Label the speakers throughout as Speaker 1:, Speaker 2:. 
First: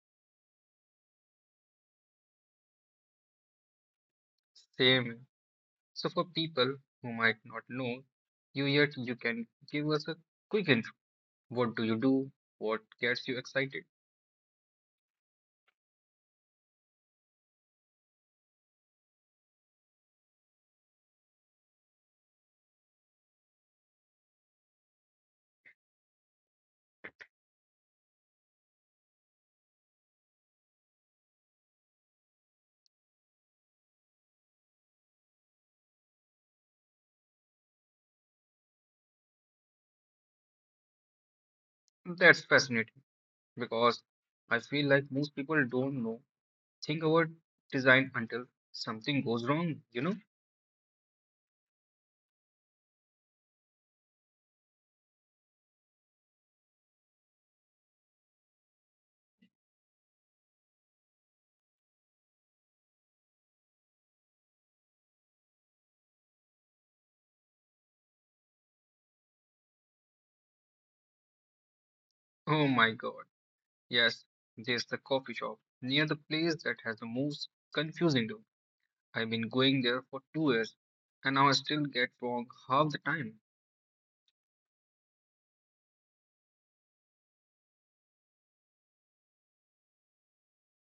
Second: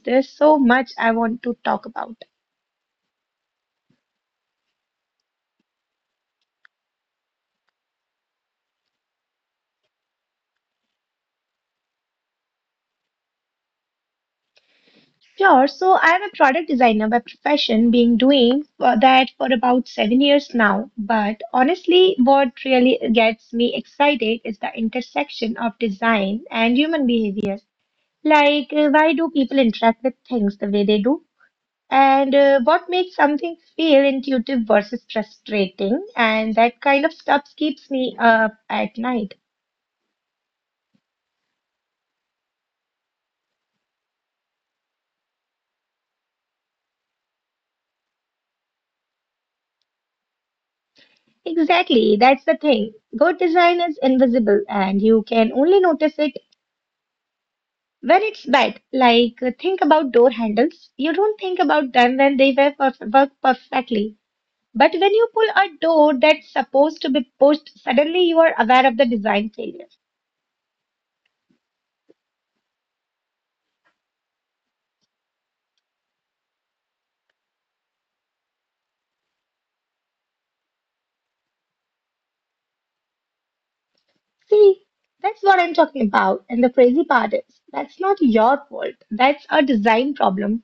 Speaker 1: there's so much I want to talk about.
Speaker 2: Same. So, for people who might not know you yet, you can give us a quick hint. What do you do? What gets you excited?
Speaker 1: Sure, so I'm a product designer by profession, been doing for that for about 7 years now. But honestly, what really gets me excited is the intersection of design and human behavior. Like, why do people interact with things the way they do? And what makes something feel intuitive versus frustrating, and that kind of stuff keeps me up at night.
Speaker 2: That's fascinating because I feel like most people don't know, think about design until something goes wrong, you know?
Speaker 1: Exactly, that's the thing. Good design is invisible, and you can only notice it when it's bad. Like, think about door handles. You don't think about them when they work perfectly, but when you pull a door that's supposed to be pushed, suddenly you are aware of the design failure.
Speaker 2: Oh my god. Yes, there's the coffee shop near the place that has the most confusing name. I've been going there for 2 years and now I still get wrong half the time.
Speaker 1: See, that's what I'm talking about. And the crazy part is, that's not your fault. That's a design problem.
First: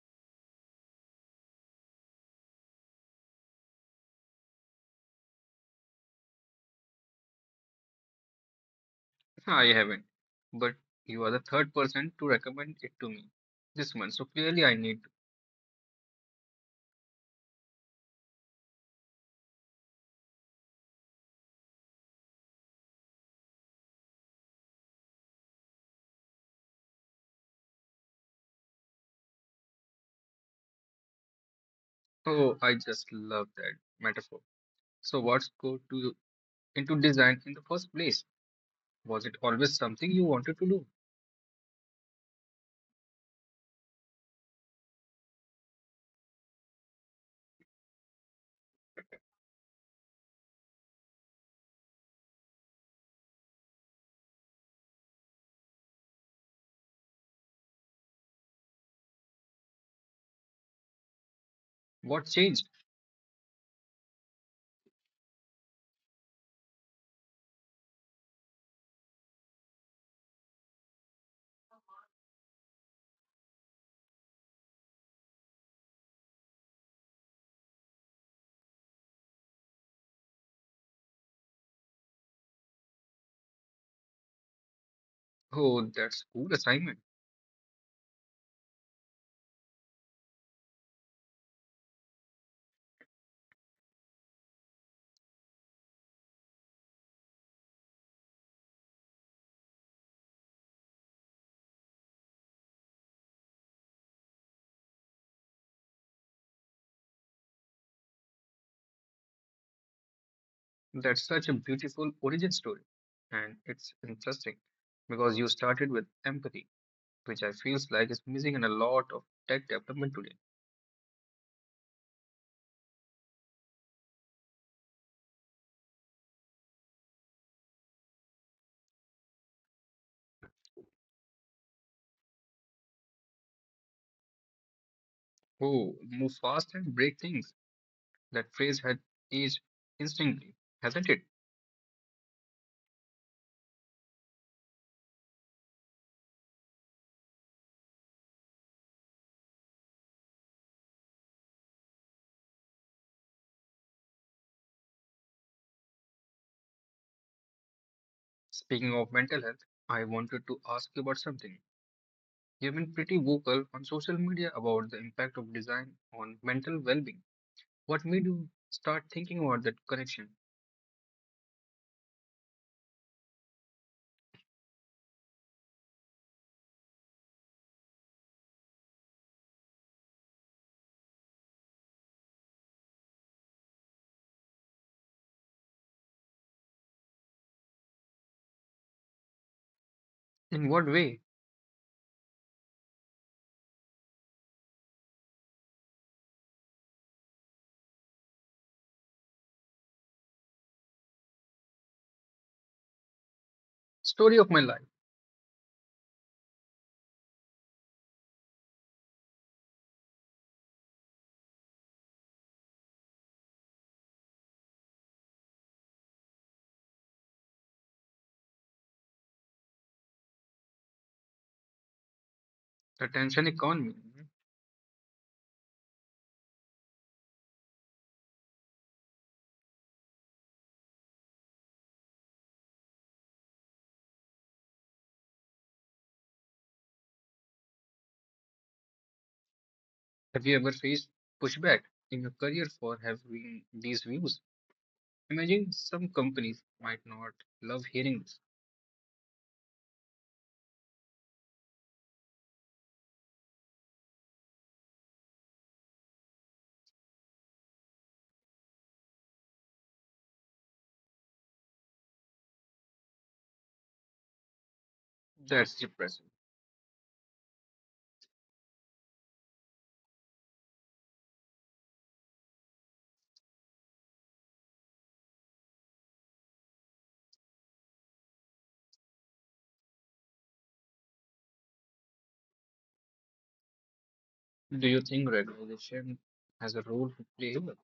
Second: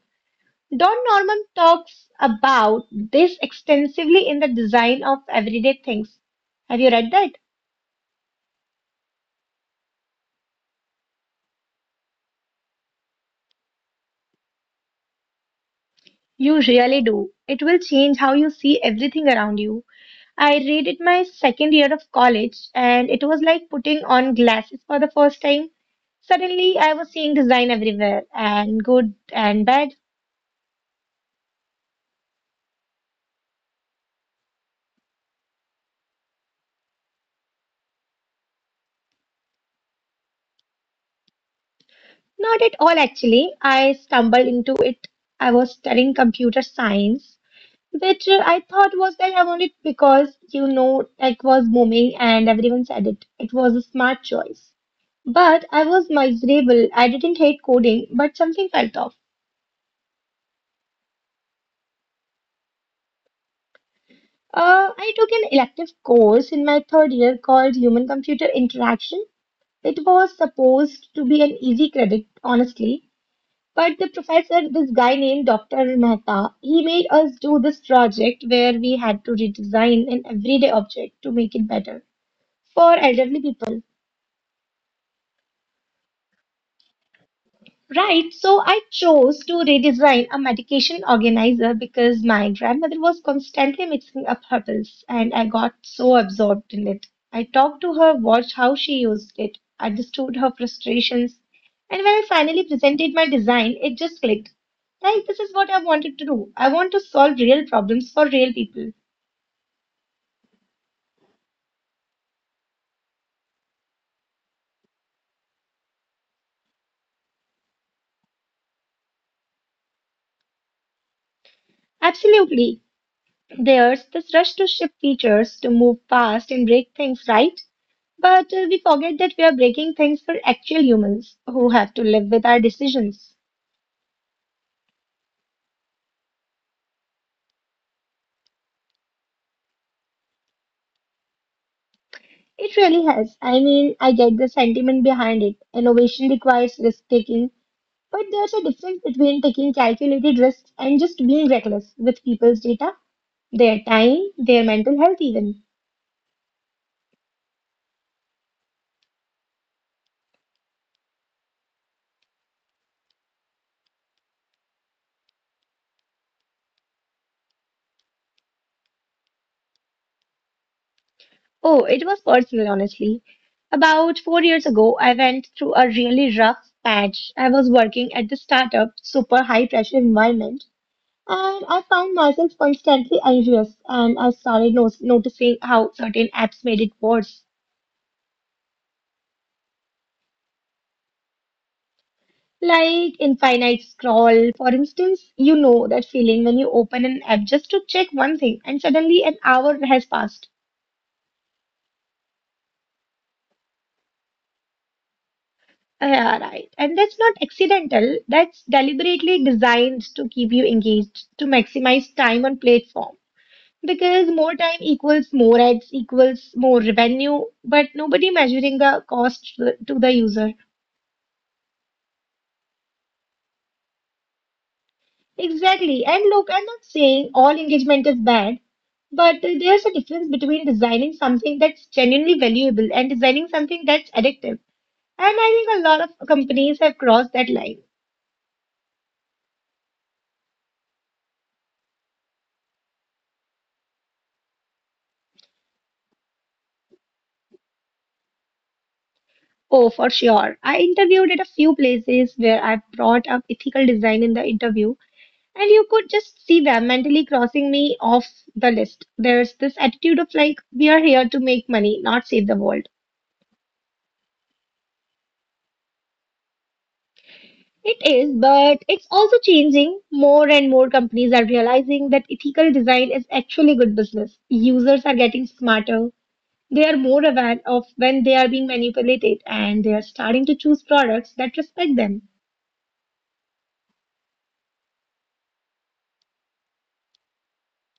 Speaker 1: Don Norman talks about this extensively in The Design of Everyday Things. Have you read that?
Speaker 2: I haven't, but you are the third person to recommend it to me this month, so clearly I need
Speaker 1: You really do. It will change how you see everything around you. I read it my second year of college, and it was like putting on glasses for the first time. Suddenly, I was seeing design everywhere, and good and bad.
Speaker 2: to. Oh, I just love that metaphor. So, what's go to into design in the first place? Was it always something you wanted to do?
Speaker 1: Not at all, actually. I stumbled into it. I was studying computer science, which I thought was that I wanted because, you know, tech was booming and everyone said it. It was a smart choice. But I was miserable. I didn't hate coding, but something felt off.
Speaker 2: What changed?
Speaker 1: I took an elective course in my third year called Human Computer Interaction. It was supposed to be an easy credit, honestly, but the professor, this guy named Dr. Mehta, he made us do this project where we had to redesign an everyday object to make it better for elderly people.
Speaker 2: Oh, that's cool assignment.
Speaker 1: Right, so I chose to redesign a medication organizer because my grandmother was constantly mixing up her pills, and I got so absorbed in it. I talked to her, watched how she used it, understood her frustrations, and when I finally presented my design, it just clicked. Like, this is what I wanted to do. I want to solve real problems for real people.
Speaker 2: That's such a beautiful origin story. And it's interesting because you started with empathy, which I feels like is missing in a lot of tech development today.
Speaker 1: Absolutely. There's this rush to ship features, to move fast and break things, right, but we forget that we are breaking things for actual humans who have to live with our decisions.
Speaker 2: Oh, move fast and break things. That phrase had aged instantly, hasn't it?
Speaker 1: It really has. I mean, I get the sentiment behind it. Innovation requires risk taking, but there's a difference between taking calculated risks and just being reckless with people's data, their time, their mental health, even.
Speaker 2: Speaking of mental health, I wanted to ask you about something. You've been pretty vocal on social media about the impact of design on mental well-being. What made you start thinking about that connection?
Speaker 1: Oh, it was personal, honestly. About 4 years ago, I went through a really rough patch. I was working at the startup, super high pressure environment, and I found myself constantly anxious. And I started no noticing how certain apps made it worse,
Speaker 2: In what way?
Speaker 1: like infinite scroll. For instance, you know that feeling when you open an app just to check one thing, and suddenly an hour has passed.
Speaker 2: Story of my life,
Speaker 1: Yeah, right. And that's not accidental. That's deliberately designed to keep you engaged, to maximize time on platform. Because more time equals more ads equals more revenue, but nobody measuring the cost to the user.
Speaker 2: the attention economy.
Speaker 1: Exactly. And look, I'm not saying all engagement is bad, but there's a difference between designing something that's genuinely valuable and designing something that's addictive. And I think a lot of companies have crossed that line.
Speaker 2: Have you ever faced pushback in your career for having these views? Imagine some companies might not love hearing this.
Speaker 1: Oh, for sure. I interviewed at a few places where I brought up ethical design in the interview, and you could just see them mentally crossing me off the list. There's this attitude of like, we are here to make money, not save the world.
Speaker 2: That's depressing.
Speaker 1: It is, but it's also changing. More and more companies are realizing that ethical design is actually good business. Users are getting smarter. They are more aware of when they are being manipulated, and they are starting to choose products that respect them.
Speaker 2: Do you think regulation has a role to play here?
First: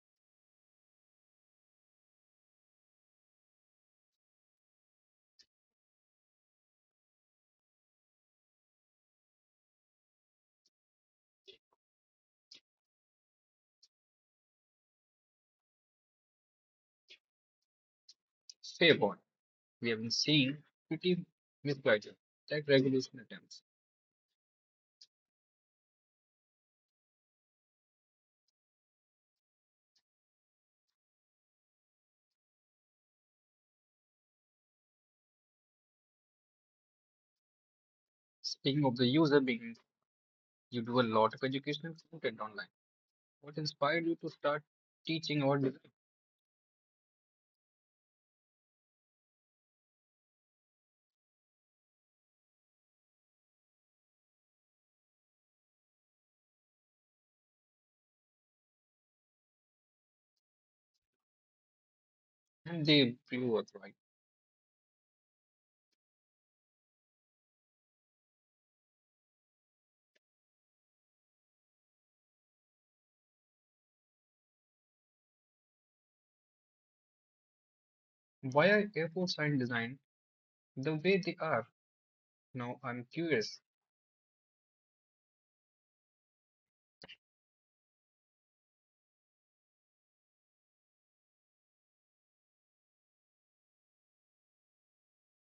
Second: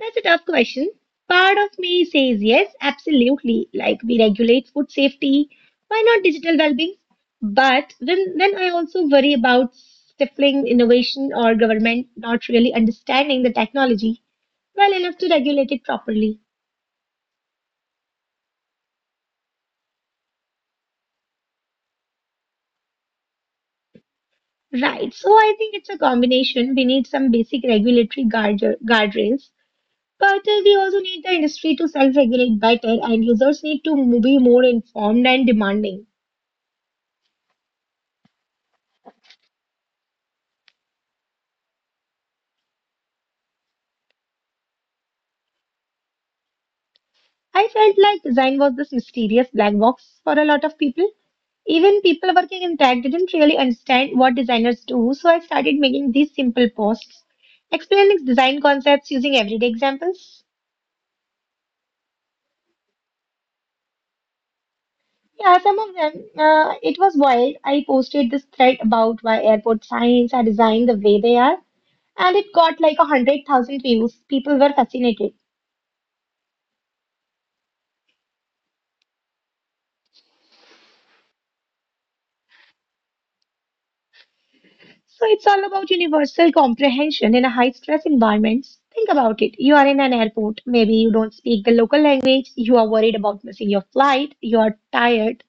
Speaker 1: That's a tough question. Part of me says yes, absolutely. Like we regulate food safety, why not digital well-being? But then I also worry about stifling innovation or government not really understanding the technology well enough to regulate it properly.
Speaker 2: Stay on. We have been seeing pretty misguided tech regulation attempts.
Speaker 1: Right. So I think it's a combination. We need some basic regulatory guardrails, but we also need the industry to self-regulate better, and users need to be more informed and demanding.
Speaker 2: Speaking of the user being, you do a lot of educational content online. What inspired you to start teaching about design
Speaker 1: I felt like design was this mysterious black box for a lot of people. Even people working in tech didn't really understand what designers do, so I started making these simple posts explaining design concepts using everyday examples.
Speaker 2: and the view of right?
Speaker 1: Yeah, some of them, it was wild. I posted this thread about why airport signs are designed the way they are, and it got like 100,000 views. People were fascinated.
Speaker 2: Why are airports and design the way they are? Now I'm curious.
Speaker 1: So it's all about universal comprehension in a high stress environment. Think about it. You are in an airport. Maybe you don't speak the local language. You are worried about missing your flight. You are tired.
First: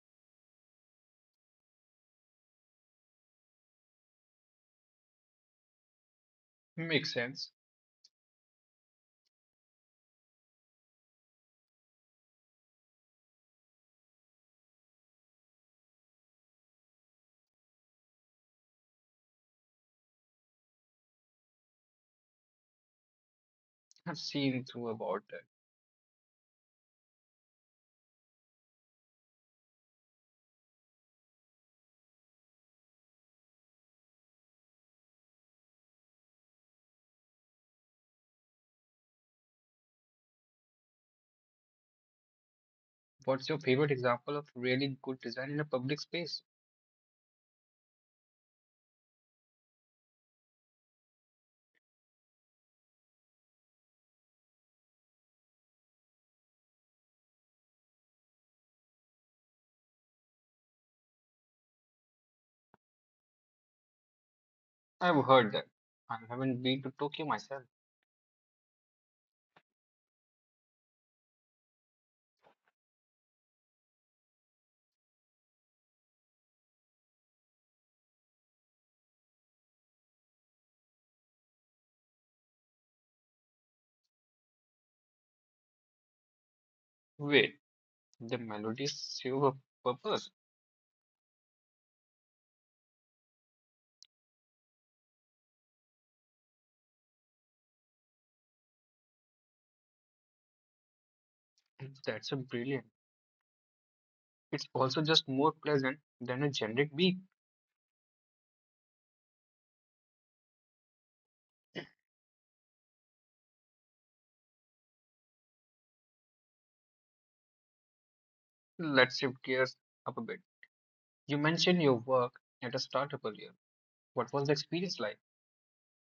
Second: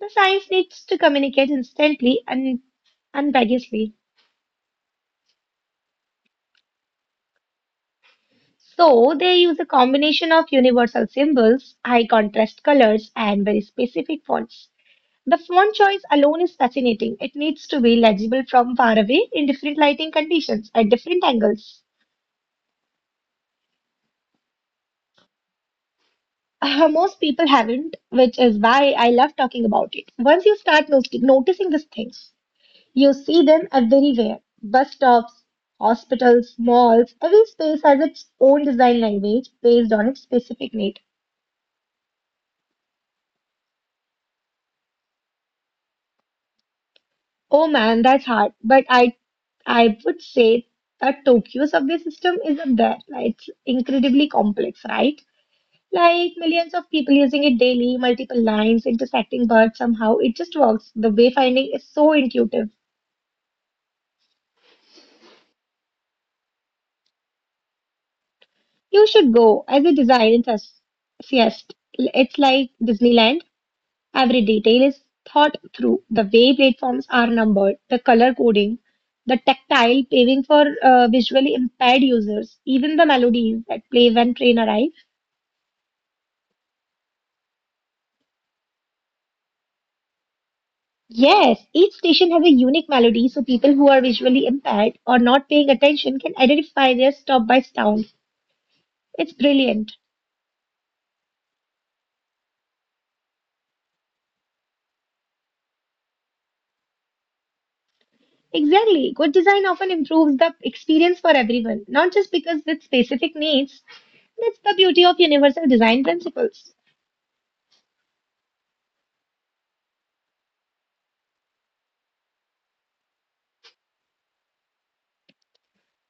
Speaker 1: The science needs to communicate instantly and unambiguously.
Speaker 2: Makes sense.
Speaker 1: So they use a combination of universal symbols, high contrast colors, and very specific fonts. The font choice alone is fascinating. It needs to be legible from far away in different lighting conditions at different angles.
Speaker 2: I've seen too about that.
Speaker 1: Most people haven't, which is why I love talking about it. Once you start noticing these things, you see them everywhere. Bus stops, hospitals, malls, every space has its own design language based on its specific need.
Speaker 2: What's your favorite example of really good design in a public space?
Speaker 1: Oh man, that's hard, but I would say that Tokyo subway system is up there. Like, it's incredibly complex, right? Like millions of people using it daily, multiple lines intersecting, but somehow it just works. The wayfinding is so intuitive.
Speaker 2: I've heard that. I haven't been to Tokyo myself.
Speaker 1: You should go as a design enthusiast. It's like Disneyland. Every detail is thought through. The way platforms are numbered, the color coding, the tactile paving for visually impaired users, even the melodies that play when train arrives.
Speaker 2: Wait, the melodies serve a purpose.
Speaker 1: Yes, each station has a unique melody, so people who are visually impaired or not paying attention can identify their stop by sound. It's brilliant.
Speaker 2: That's a brilliant. It's also just more pleasant than a generic beat.
Speaker 1: Exactly. Good design often improves the experience for everyone, not just because with specific needs. That's the beauty of universal design principles.
Speaker 2: Let's shift gears up a bit. You mentioned your work at a startup earlier. What was the experience like?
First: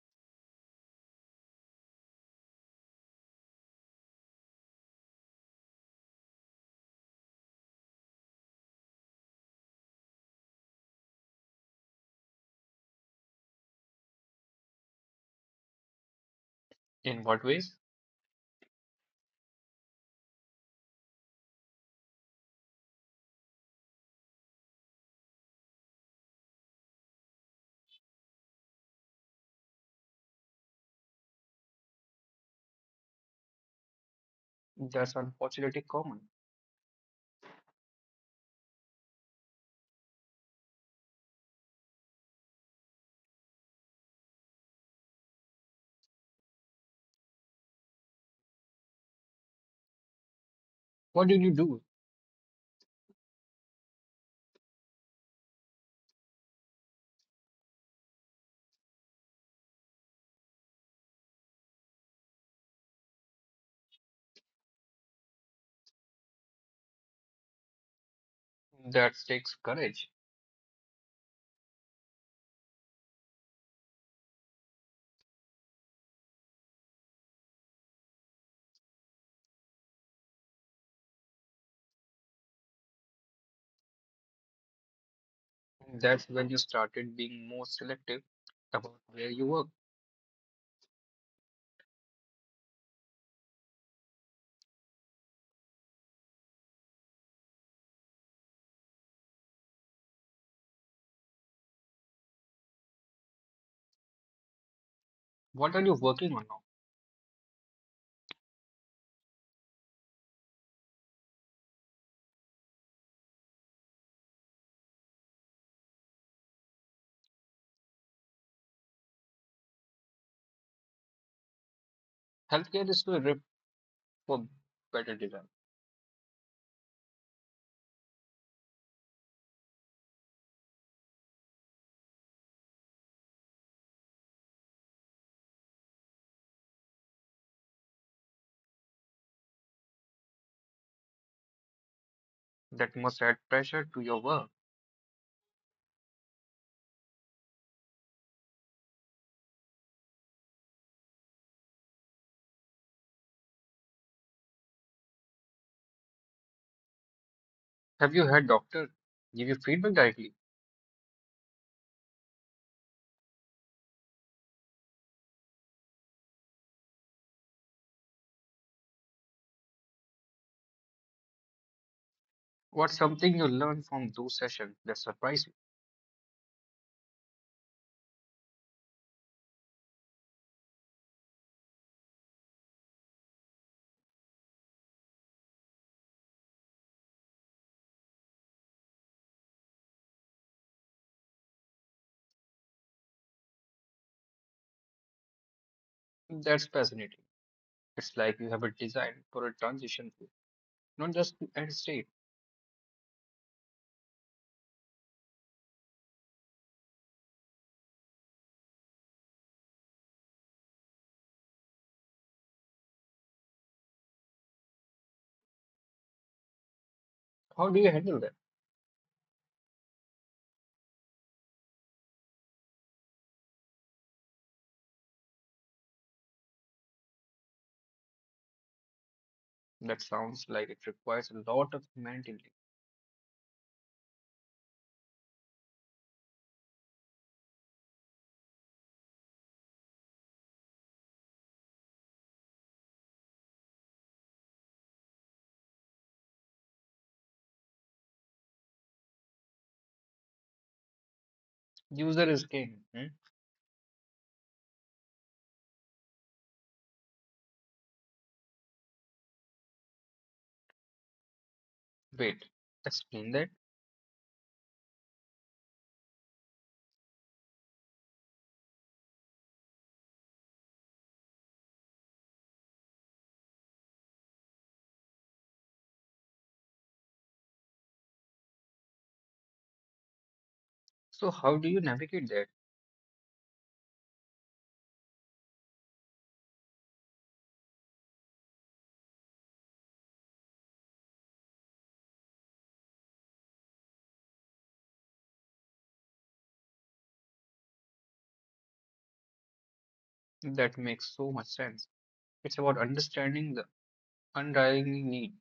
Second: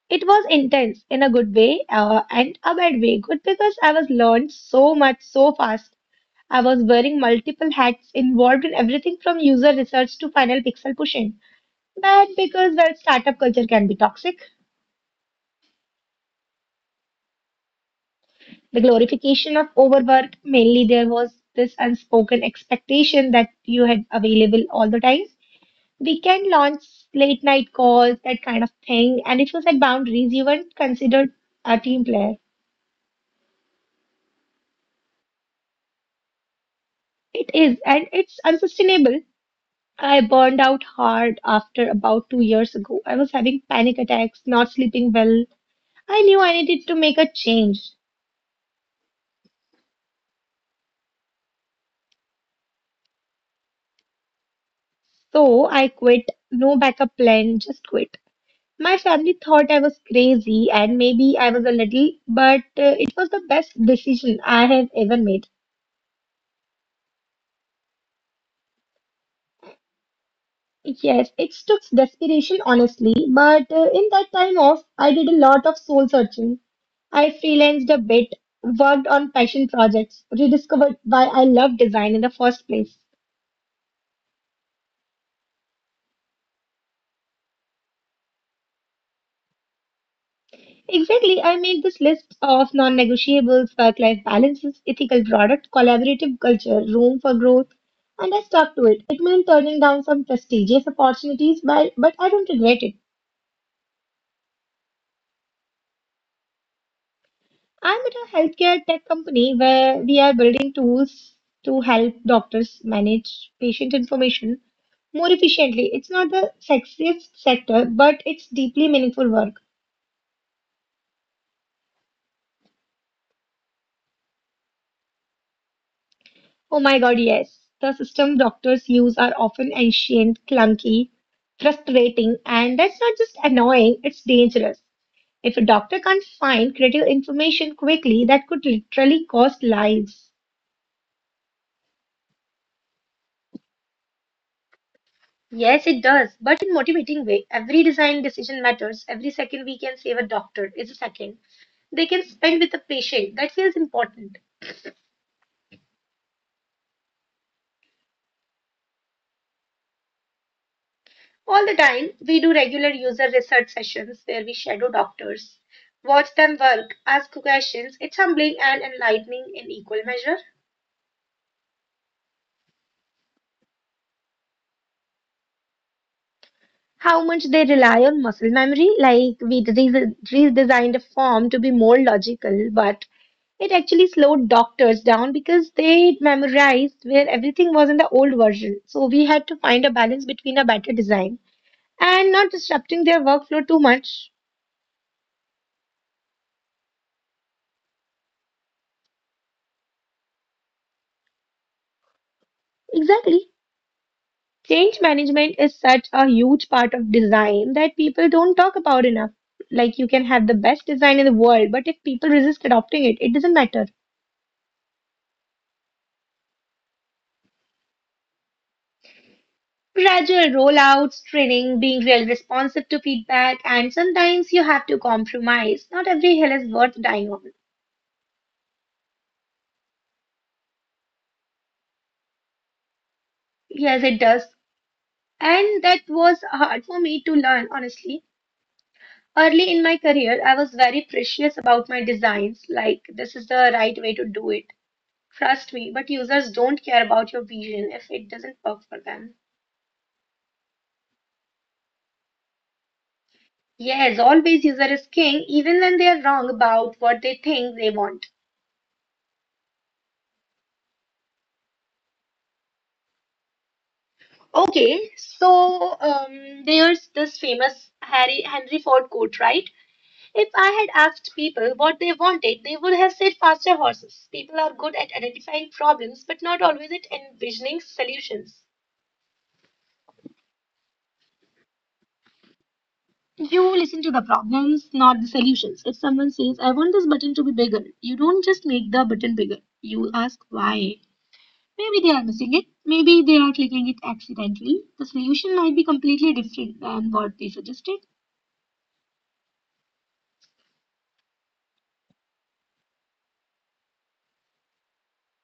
Speaker 1: It was intense in a good way, and a bad way. Good because I was learned so much so fast. I was wearing multiple hats involved in everything from user research to final pixel pushing. Bad because, well, startup culture can be toxic.
Speaker 2: In what ways?
Speaker 1: The glorification of overwork, mainly there was this unspoken expectation that you had available all the time. We can launch, late night calls, that kind of thing. And if you set boundaries, you weren't considered a team player.
Speaker 2: That's unfortunately common.
Speaker 1: It is, and it's unsustainable. I burned out hard after about 2 years ago. I was having panic attacks, not sleeping well. I knew I needed to make a change.
Speaker 2: What did you do?
Speaker 1: So I quit. No backup plan, just quit. My family thought I was crazy, and maybe I was a little, but it was the best decision I have ever made.
Speaker 2: That takes courage.
Speaker 1: Yes, it took desperation, honestly, but in that time off, I did a lot of soul searching. I freelanced a bit, worked on passion projects, rediscovered why I love design in the first place.
Speaker 2: And that's when you started being more selective about where you work.
Speaker 1: Exactly, I made this list of non negotiables, work life balances, ethical product, collaborative culture, room for growth, and I stuck to it. It meant turning down some prestigious opportunities, but I don't regret it.
Speaker 2: What are you working on now?
Speaker 1: I'm at a healthcare tech company where we are building tools to help doctors manage patient information more efficiently. It's not the sexiest sector, but it's deeply meaningful work.
Speaker 2: Healthcare is still ripped for better design.
Speaker 1: Oh my god, yes. The system doctors use are often ancient, clunky, frustrating, and that's not just annoying, it's dangerous. If a doctor can't find critical information quickly, that could literally cost lives.
Speaker 2: That must add pressure to your work.
Speaker 1: Yes, it does, but in motivating way. Every design decision matters. Every second we can save a doctor is a second they can spend with a patient. That feels important.
Speaker 2: Have you had doctor give you feedback directly?
Speaker 1: All the time, we do regular user research sessions where we shadow doctors, watch them work, ask questions. It's humbling and enlightening in equal measure.
Speaker 2: What's something you learned from those sessions that surprised
Speaker 1: How much they rely on muscle memory. Like we redesigned a form to be more logical, but it actually slowed doctors down because they memorized where everything was in the old version. So we had to find a balance between a better design and not disrupting their workflow too much.
Speaker 2: you? That's fascinating. It's like you have a design for a transition phase, not just the end state.
Speaker 1: Exactly. Change management is such a huge part of design that people don't talk about enough. Like you can have the best design in the world, but if people resist adopting it, it doesn't matter.
Speaker 2: How do you handle that?
Speaker 1: Gradual rollouts, training, being real responsive to feedback, and sometimes you have to compromise. Not every hill is worth dying on.
Speaker 2: That sounds like it requires a lot of humanity.
Speaker 1: Yes, it does. And that was hard for me to learn, honestly. Early in my career, I was very precious about my designs, like this is the right way to do it. Trust me, but users don't care about your vision if it doesn't work for them.
Speaker 2: User is king. Hmm?
Speaker 1: Yes, always user is king, even when they are wrong about what they think they want.
Speaker 2: Wait, explain that.
Speaker 1: Okay, so there's this famous Harry Henry Ford quote, right? If I had asked people what they wanted, they would have said faster horses. People are good at identifying problems, but not always at envisioning solutions.
Speaker 2: So how do you navigate that?
Speaker 1: You listen to the problems, not the solutions. If someone says, I want this button to be bigger, you don't just make the button bigger. You ask why. Maybe they are missing it. Maybe they are clicking it accidentally. The solution might be completely different than what they suggested.
Speaker 2: That makes so much sense. It's about understanding the underlying need.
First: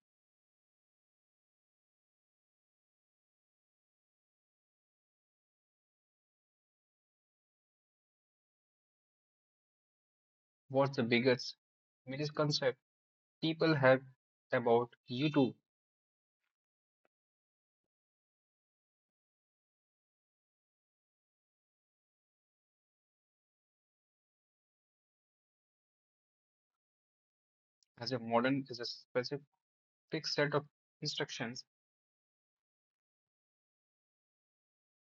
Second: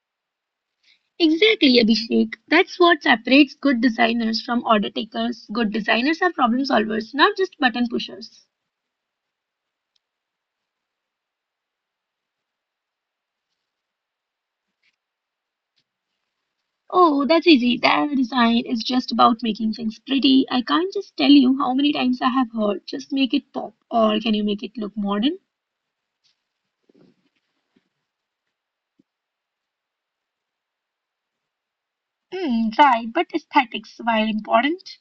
Speaker 1: Exactly, Abhishek. That's what separates good designers from order takers. Good designers are problem solvers, not just button pushers.
Speaker 2: What's the biggest misconception people have about YouTube
Speaker 1: Oh, that's easy. That design is just about making things pretty. I can't just tell you how many times I have heard, just make it pop, or can you make it look modern?
Speaker 2: as a modern is a specific set of instructions?
Speaker 1: Hmm, right, but aesthetics, while important,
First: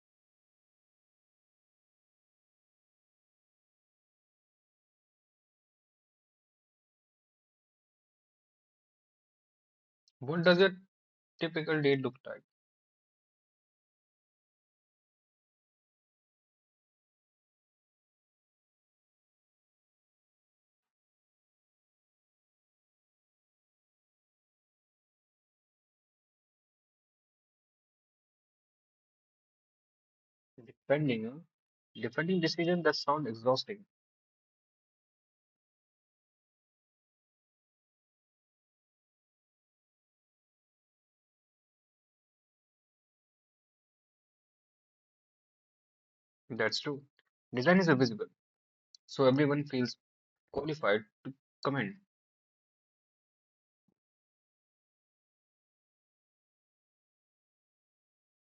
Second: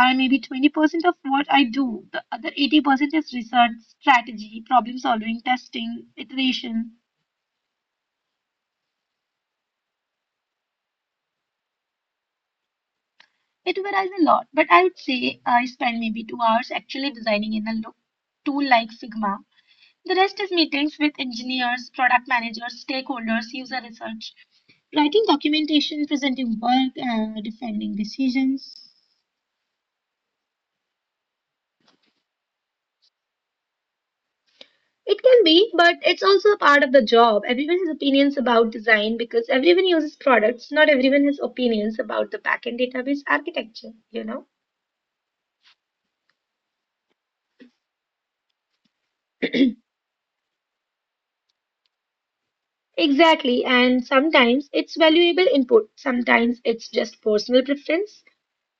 Speaker 1: are maybe 20% of what I do. The other 80% is research, strategy, problem solving, testing, iteration.
Speaker 2: What does a typical day look like?
Speaker 1: It varies a lot, but I would say I spend maybe 2 hours actually designing in a tool like Figma. The rest is meetings with engineers, product managers, stakeholders, user research, writing documentation, presenting work, defending decisions.
Speaker 2: Depending, uh, Defending decision that sound exhausting.
Speaker 1: It can be, but it's also a part of the job. Everyone has opinions about design because everyone uses products. Not everyone has opinions about the backend database architecture, you know.
Speaker 2: That's true. Design is visible, so everyone feels qualified. Comment.
Speaker 1: Exactly, and sometimes it's valuable input, sometimes it's just personal preference.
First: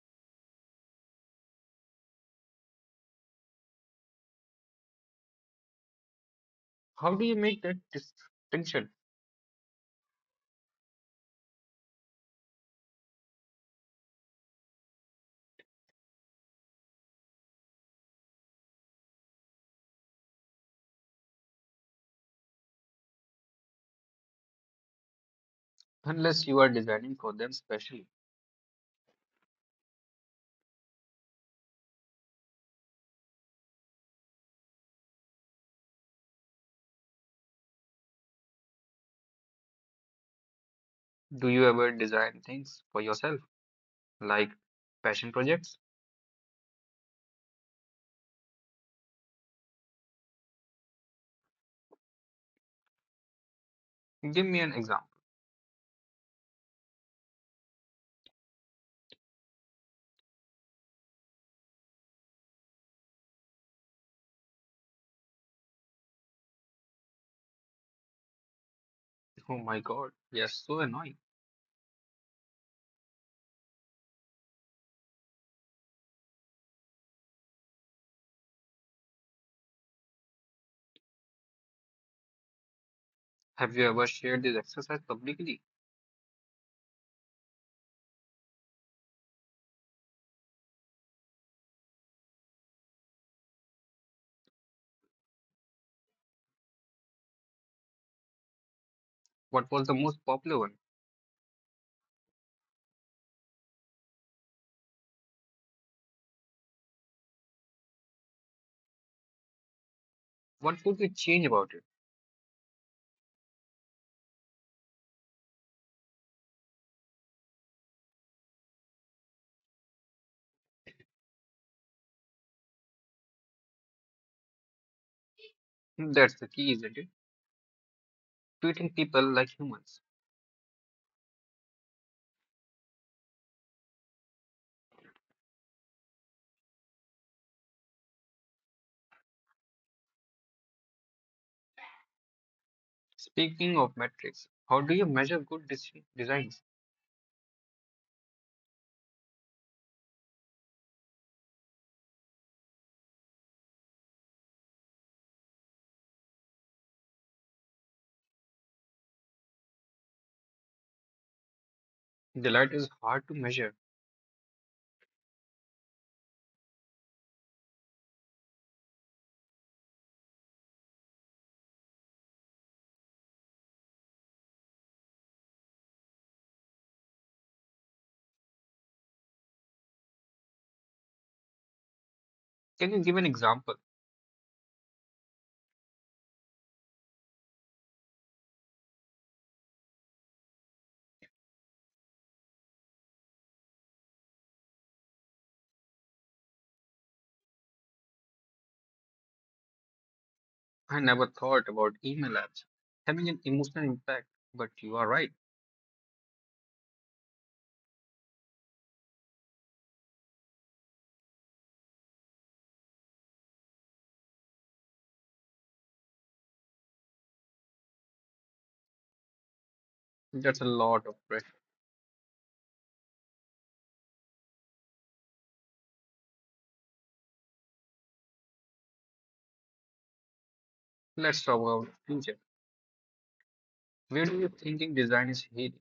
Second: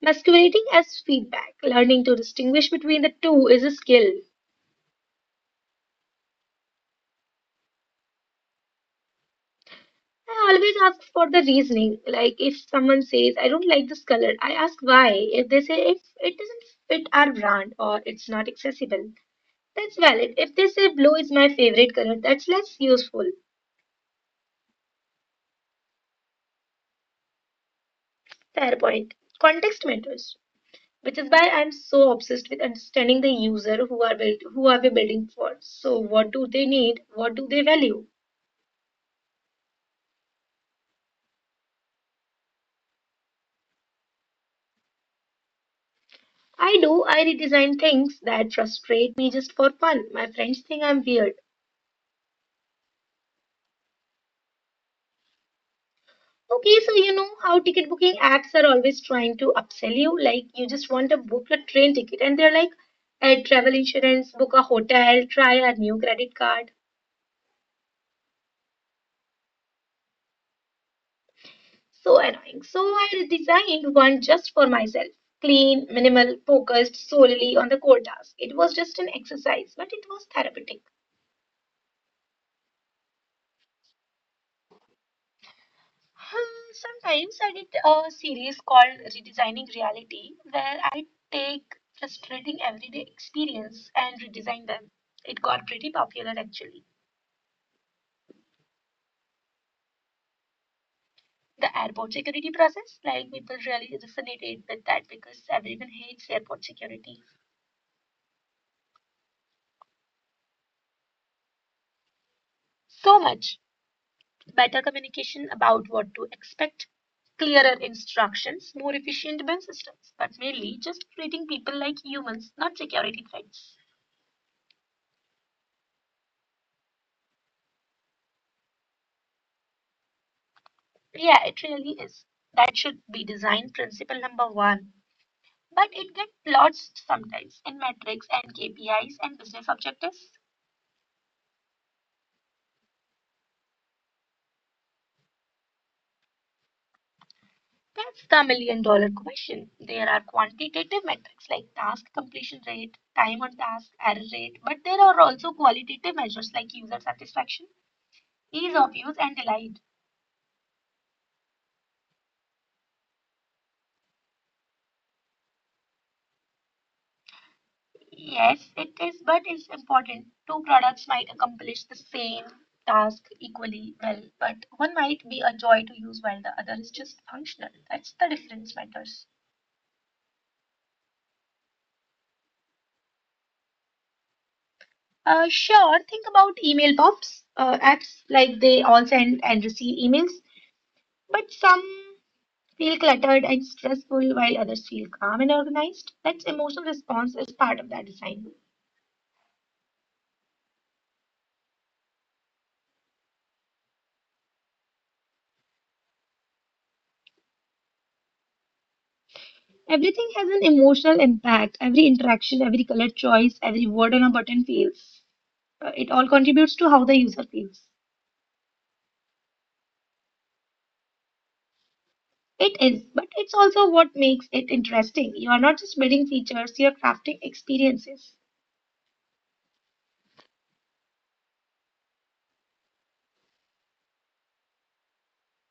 Speaker 1: Masquerading as feedback, learning to distinguish between the two is a skill.
Speaker 2: How do you make that distinction
Speaker 1: I always ask for the reasoning. Like if someone says, I don't like this color, I ask why. If they say if it doesn't fit our brand or it's not accessible, that's valid. If they say blue is my favorite color, that's less useful.
Speaker 2: unless you are designing for them specially?
Speaker 1: Fair point. Context matters, which is why I'm so obsessed with understanding the user who are built, who are we building for. So what do they need? What do they value?
Speaker 2: Do you ever design things for yourself, like passion projects?
Speaker 1: I do. I redesign things that frustrate me just for fun. My friends think I'm weird.
Speaker 2: Give me an example.
Speaker 1: Okay, so you know how ticket booking apps are always trying to upsell you. Like you just want to book a train ticket, and they're like, "Add travel insurance, book a hotel, try a new credit card."
Speaker 2: Oh my God, yes, so annoying.
Speaker 1: So annoying. So I designed one just for myself. Clean, minimal, focused solely on the core task. It was just an exercise, but it was therapeutic.
Speaker 2: Have you ever shared this exercise publicly?
Speaker 1: Hmm, sometimes I did a series called Redesigning Reality where I take frustrating everyday experience and redesign them. It got pretty popular actually.
Speaker 2: What was the most popular one?
Speaker 1: The airport security process, like people really resonated with that because everyone hates airport security
Speaker 2: What would you change about it?
Speaker 1: so much. Better communication about what to expect, clearer instructions, more efficient bank systems, but mainly just treating people like humans, not security threats.
Speaker 2: Hmm, that's the key, isn't it? Treating people like humans.
Speaker 1: Yeah, it really is. That should be design principle number one. But it gets lost sometimes in metrics and KPIs and business objectives.
Speaker 2: Speaking of metrics, how do you measure good designs?
Speaker 1: That's the million-dollar question. There are quantitative metrics like task completion rate, time on task, error rate, but there are also qualitative measures like user satisfaction, ease of use and delight.
Speaker 2: Delight is hard to measure.
Speaker 1: Yes, it is, but it's important. Two products might accomplish the same task equally well, but one might be a joy to use while the other is just functional. That's the difference matters.
Speaker 2: Can you give an example?
Speaker 1: Sure, think about email pops, apps like they all send and receive emails, but some feel cluttered and stressful while others feel calm and organized. That's emotional response is part of that design.
Speaker 2: I never thought about email apps having an emotional impact, but you are right.
Speaker 1: Everything has an emotional impact. Every interaction, every color choice, every word on a button feels. It all contributes to how the user feels.
Speaker 2: That's a lot of pressure.
Speaker 1: It is, but it's also what makes it interesting. You are not just building features, you are crafting experiences.
Speaker 2: Let's talk about future. Where do you thinking design is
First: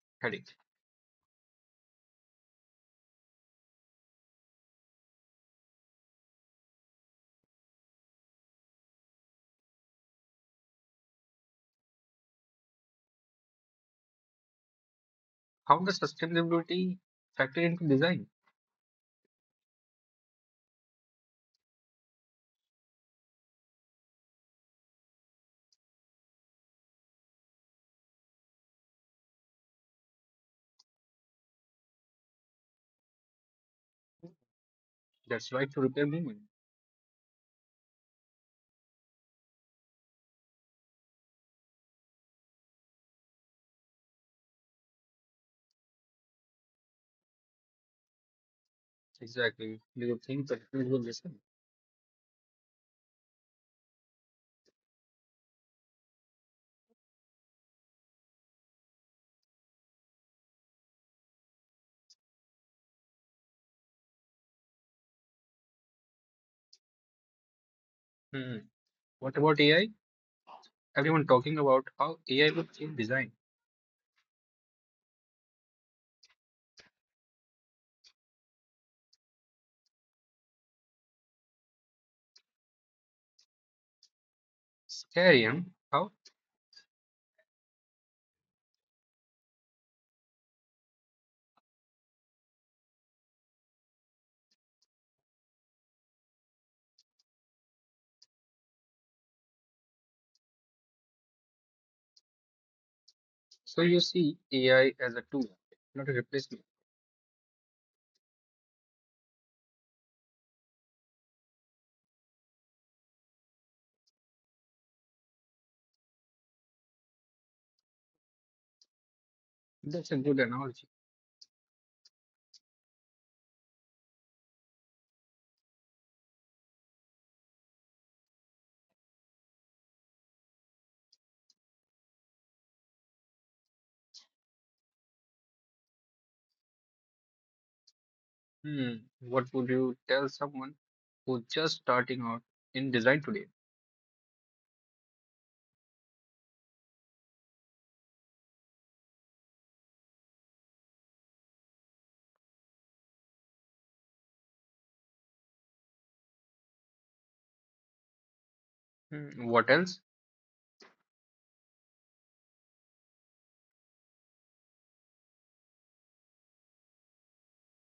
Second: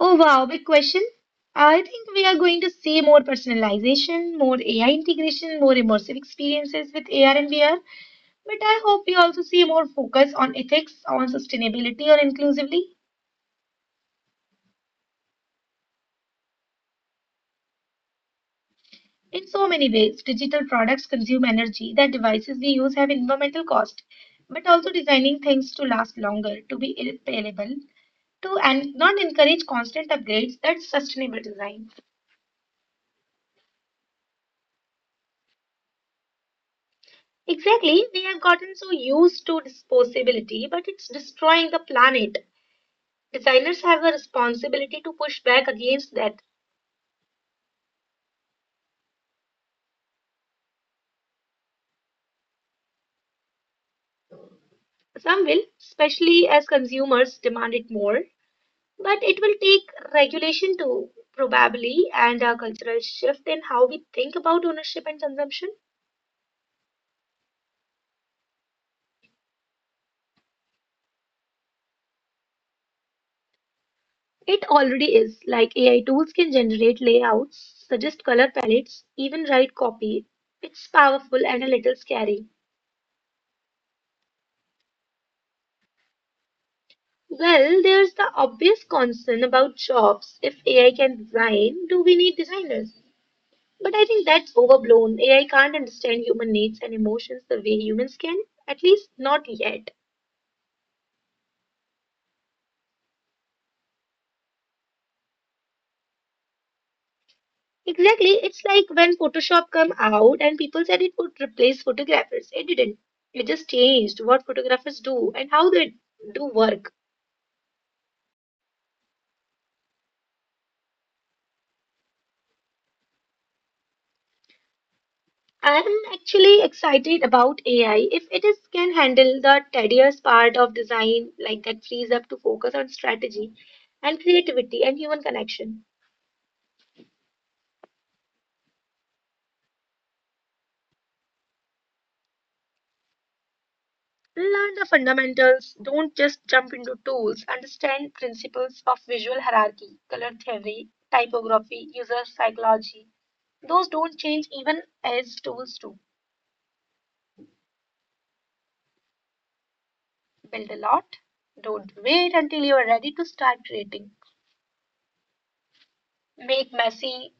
Speaker 1: Oh
Speaker 2: heading?
Speaker 1: wow, big question. I think we are going to see more personalization, more AI integration, more immersive experiences with AR and VR. But I hope we also see more focus on ethics, on sustainability, or inclusively.
Speaker 2: How does sustainability factor into design?
Speaker 1: In so many ways, digital products consume energy that devices we use have environmental cost, but also designing things to last longer, to be irreparable, to and not encourage constant upgrades, that's sustainable design.
Speaker 2: That's right to repair movement.
Speaker 1: Exactly, we have gotten so used to disposability, but it's destroying the planet. Designers have a responsibility to push back against that.
Speaker 2: Exactly. Do you think companies will listen?
Speaker 1: Some will, especially as consumers demand it more. But it will take regulation too, probably, and a cultural shift in how we think about ownership and consumption.
Speaker 2: Hmm. What about AI? Everyone talking about how AI will change design.
Speaker 1: It already is, like AI tools can generate layouts, suggest color palettes, even write copy. It's powerful and a little scary.
Speaker 2: Scary, huh? How?
Speaker 1: Well, there's the obvious concern about jobs. If AI can design, do we need designers? But I think that's overblown. AI can't understand human needs and emotions the way humans can, at least not yet.
Speaker 2: So you see AI as a tool, not a replacement.
Speaker 1: Exactly. It's like when Photoshop come out and people said it would replace photographers. It didn't. It just changed what photographers do and how they do work.
Speaker 2: That's a good analogy.
Speaker 1: I'm actually excited about AI if it is can handle the tedious part of design like that frees up to focus on strategy and creativity and human connection.
Speaker 2: Hmm. What would you tell someone who's just starting out in design today?
Speaker 1: Learn the fundamentals, don't just jump into tools. Understand principles of visual hierarchy, color theory, typography, user psychology. Those don't change even as tools do.
Speaker 2: Hmm. What else?
Speaker 1: Build a lot. Don't wait until you are ready to start creating. Make messy,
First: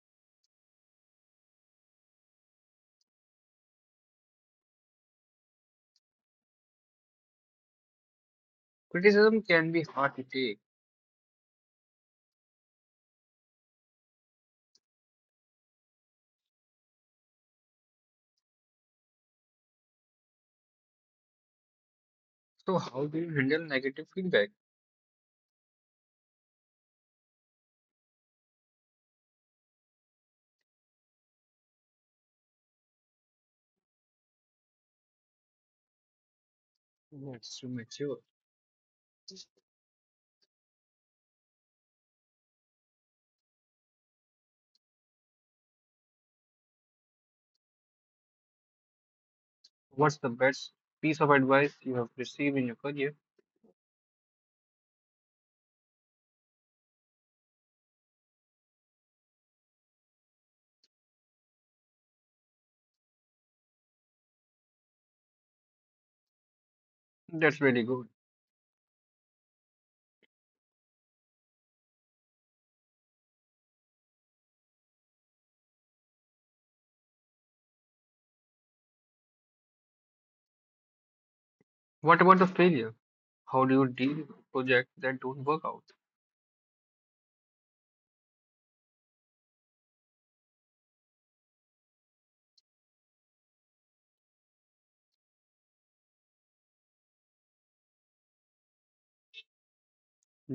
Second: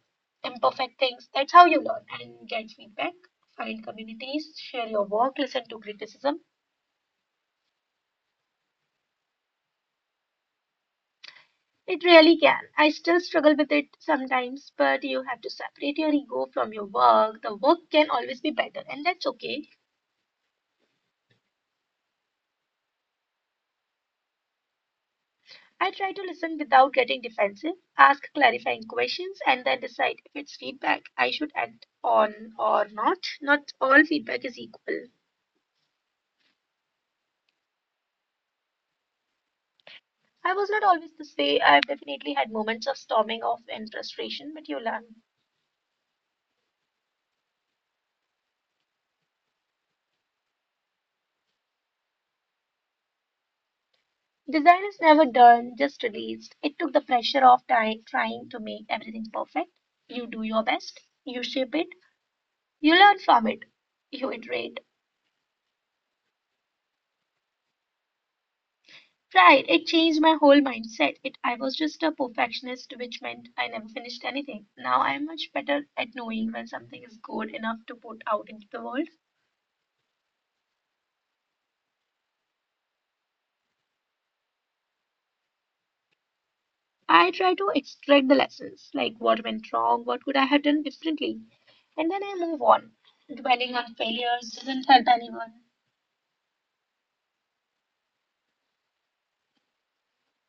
Speaker 1: imperfect things. That's how you learn and get feedback. Find communities, share your work, listen to criticism.
Speaker 2: Criticism can be hard to take.
Speaker 1: It really can. I still struggle with it sometimes, but you have to separate your ego from your work. The work can always be better, and that's okay.
Speaker 2: So, how do you handle negative feedback?
Speaker 1: I try to listen without getting defensive, ask clarifying questions, and then decide if it's feedback I should act on or not. Not all feedback is equal.
Speaker 2: That's to mature.
Speaker 1: I was not always this way. I've definitely had moments of storming off and frustration, but you learn.
Speaker 2: What's the best piece of advice you have received in your career?
Speaker 1: Design is never done, just released. It took the pressure off trying to make everything perfect. You do your best, you shape it, you learn from it, you iterate.
Speaker 2: That's really good.
Speaker 1: Right, it changed my whole mindset. It I was just a perfectionist, which meant I never finished anything. Now I am much better at knowing when something is good enough to put out into the world.
Speaker 2: What about the failure? How do you deal with projects that don't work out?
Speaker 1: I try to extract the lessons, like what went wrong, what could I have done differently, and then I move on. Dwelling on failures doesn't help anyone.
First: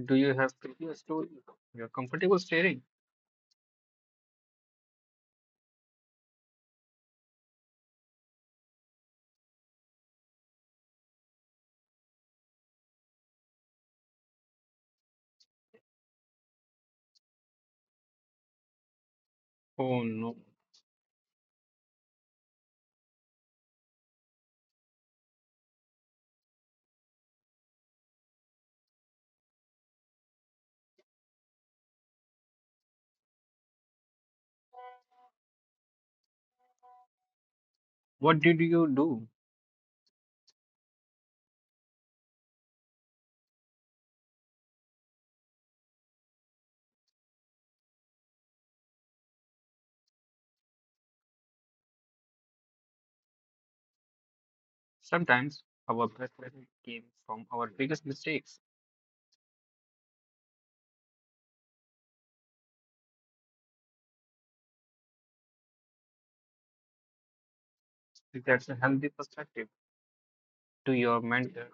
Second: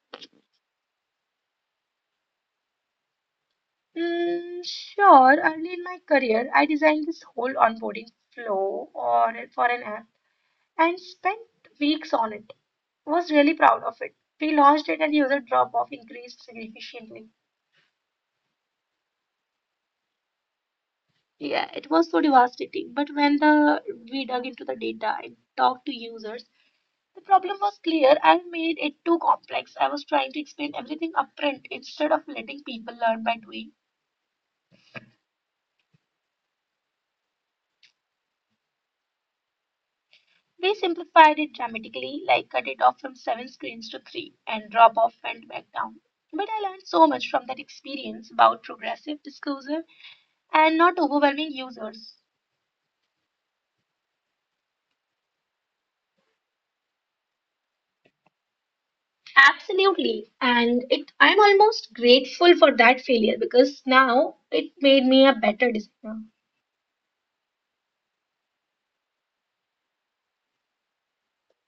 Speaker 2: Do you have failure stories you're comfortable sharing?
Speaker 1: Sure, early in my career, I designed this whole onboarding flow or for an app, and spent weeks on it. Was really proud of it. We launched it and user drop off increased significantly.
Speaker 2: Oh no.
Speaker 1: Yeah, it was so devastating. But when the we dug into the data and talked to users, the problem was clear. I made it too complex. I was trying to explain everything upfront instead of letting people learn by doing.
Speaker 2: What did you do?
Speaker 1: We simplified it dramatically, like cut it off from seven screens to three, and drop off went back down. But I learned so much from that experience about progressive disclosure and not overwhelming users.
Speaker 2: Sometimes our best lessons came from our biggest mistakes.
Speaker 1: Absolutely. And it I'm almost grateful for that failure because now it made me a better designer.
Speaker 2: That's a healthy perspective to your mentor,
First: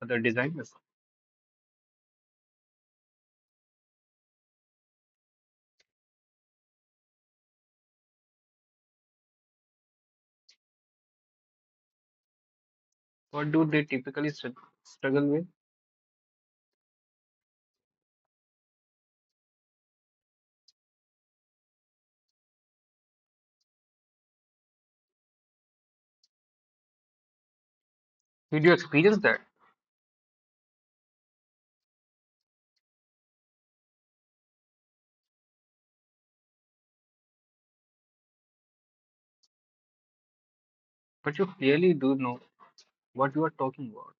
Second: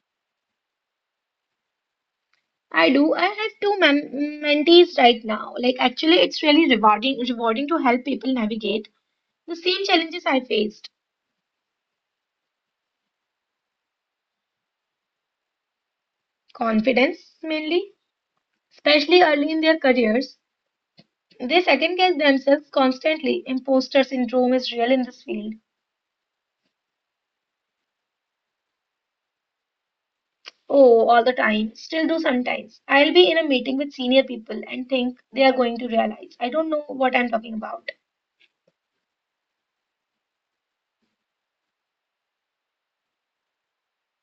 Speaker 2: other designers.
Speaker 1: I do. I have two mentees right now. Like actually it's really rewarding to help people navigate the same challenges I faced.
Speaker 2: What do they typically struggle with?
Speaker 1: Confidence mainly, especially early in their careers. They second guess themselves constantly. Imposter syndrome is real in this field.
Speaker 2: Did you experience that?
Speaker 1: Oh, all the time. Still do sometimes. I'll be in a meeting with senior people and think they are going to realize I don't know what I'm talking about.
Speaker 2: But you clearly do know what you are talking about.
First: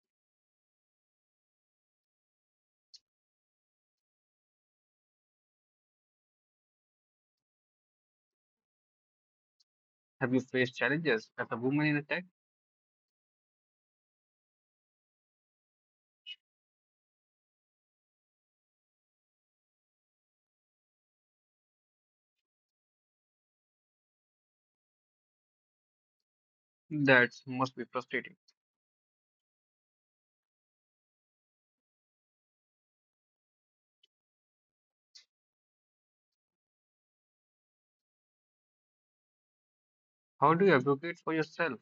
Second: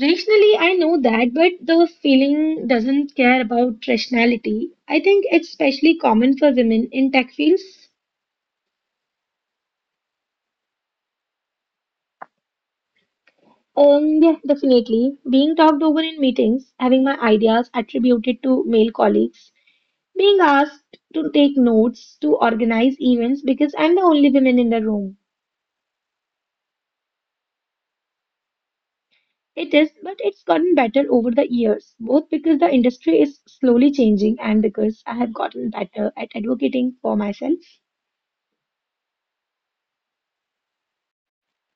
Speaker 1: Rationally, I know that, but the feeling doesn't care about rationality. I think it's especially common for women in tech fields.
Speaker 2: Have you faced challenges as a woman in a tech?
Speaker 1: Yeah, definitely. Being talked over in meetings, having my ideas attributed to male colleagues, being asked to take notes, to organize events because I'm the only woman in the room.
Speaker 2: That must be frustrating.
Speaker 1: It is, but it's gotten better over the years, both because the industry is slowly changing and because I have gotten better at advocating for myself,
Speaker 2: How do you advocate for yourself?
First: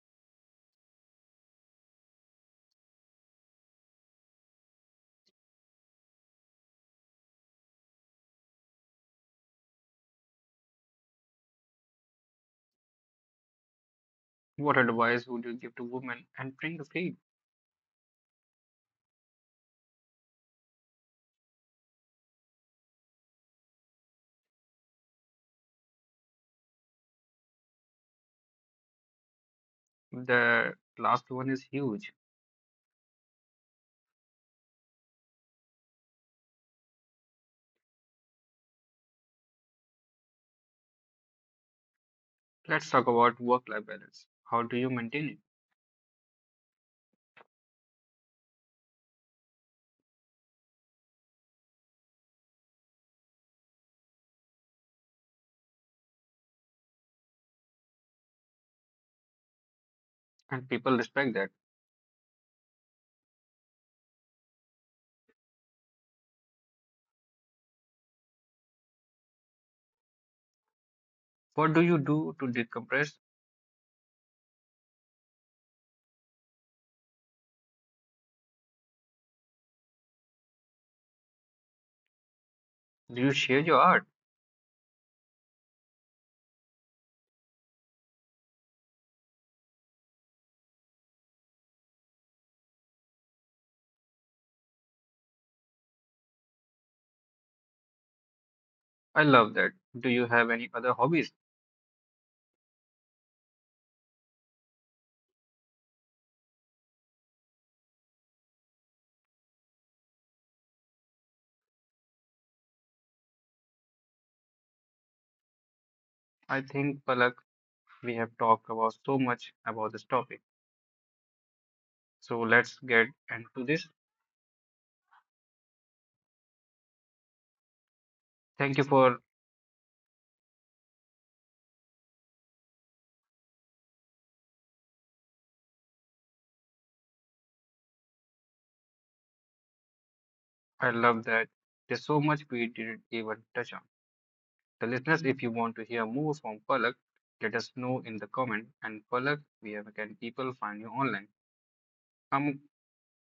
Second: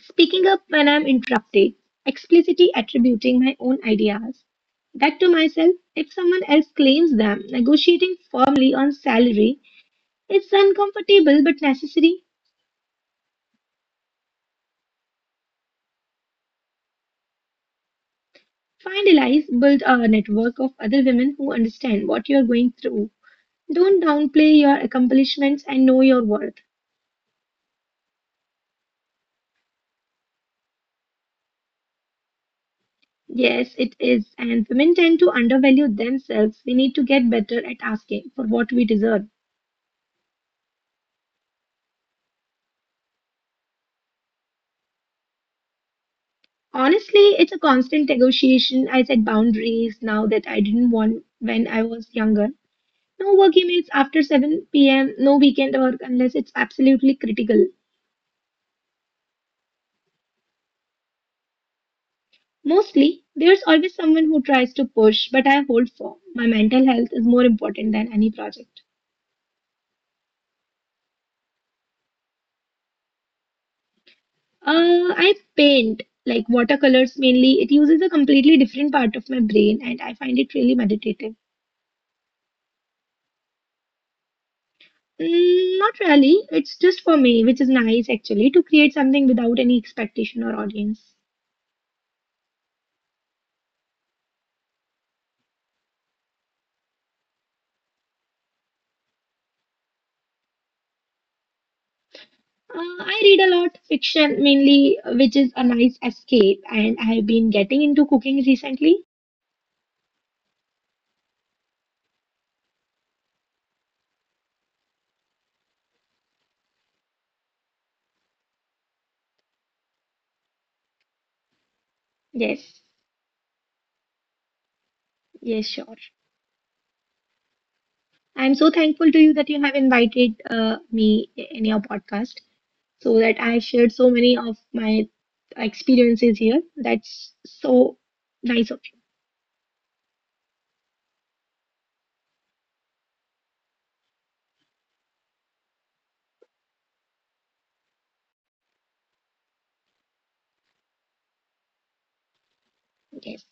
Speaker 1: speaking up when I'm interrupted, explicitly attributing my own ideas back to myself if someone else claims them, negotiating firmly on salary. It's uncomfortable but necessary.
Speaker 2: What advice would you give to women entering the field?
Speaker 1: Find allies, build a network of other women who understand what you're going through. Don't downplay your accomplishments and know your worth.
Speaker 2: The last one is huge.
Speaker 1: Yes, it is. And women tend to undervalue themselves. We need to get better at asking for what we deserve.
Speaker 2: Let's talk about work life balance. How do you maintain it?
Speaker 1: Honestly, it's a constant negotiation. I set boundaries now that I didn't want when I was younger. No work emails after 7 p.m., no weekend work unless it's absolutely critical.
Speaker 2: And people respect that.
Speaker 1: Mostly, there's always someone who tries to push, but I hold firm. My mental health is more important than any project.
Speaker 2: What do you do to decompress?
Speaker 1: I paint like watercolors mainly. It uses a completely different part of my brain and I find it really meditative.
Speaker 2: Do you share your art?
Speaker 1: Mm, not really. It's just for me, which is nice actually, to create something without any expectation or audience.
Speaker 2: I love that. Do you have any other hobbies?
Speaker 1: I read a lot fiction mainly, which is a nice escape, and I have been getting into cooking recently.
Speaker 2: I think, Palak, we have talked about so much about this topic. So let's
Speaker 1: Yes,
Speaker 2: get into this.
Speaker 1: yes, sure. I'm so
Speaker 2: Thank you
Speaker 1: thankful to
Speaker 2: for,
Speaker 1: you that you have invited me in your podcast, so that I shared so many of my experiences here. That's so nice of you.
Speaker 2: I love that. There's so much we didn't even touch on. The listeners, if you want to hear more from Palak, let us know in the comment. And Palak, where can people find you online? I'm
Speaker 1: Yes.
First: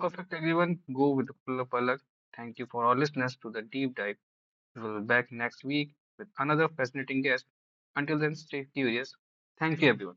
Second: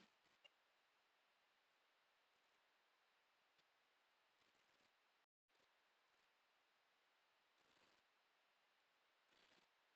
Speaker 2: perfect, everyone. Go with the flow, Palak. Thank you for our listeners to the deep dive. We'll be back next week with another fascinating guest. Until then, stay curious. Thank you, everyone.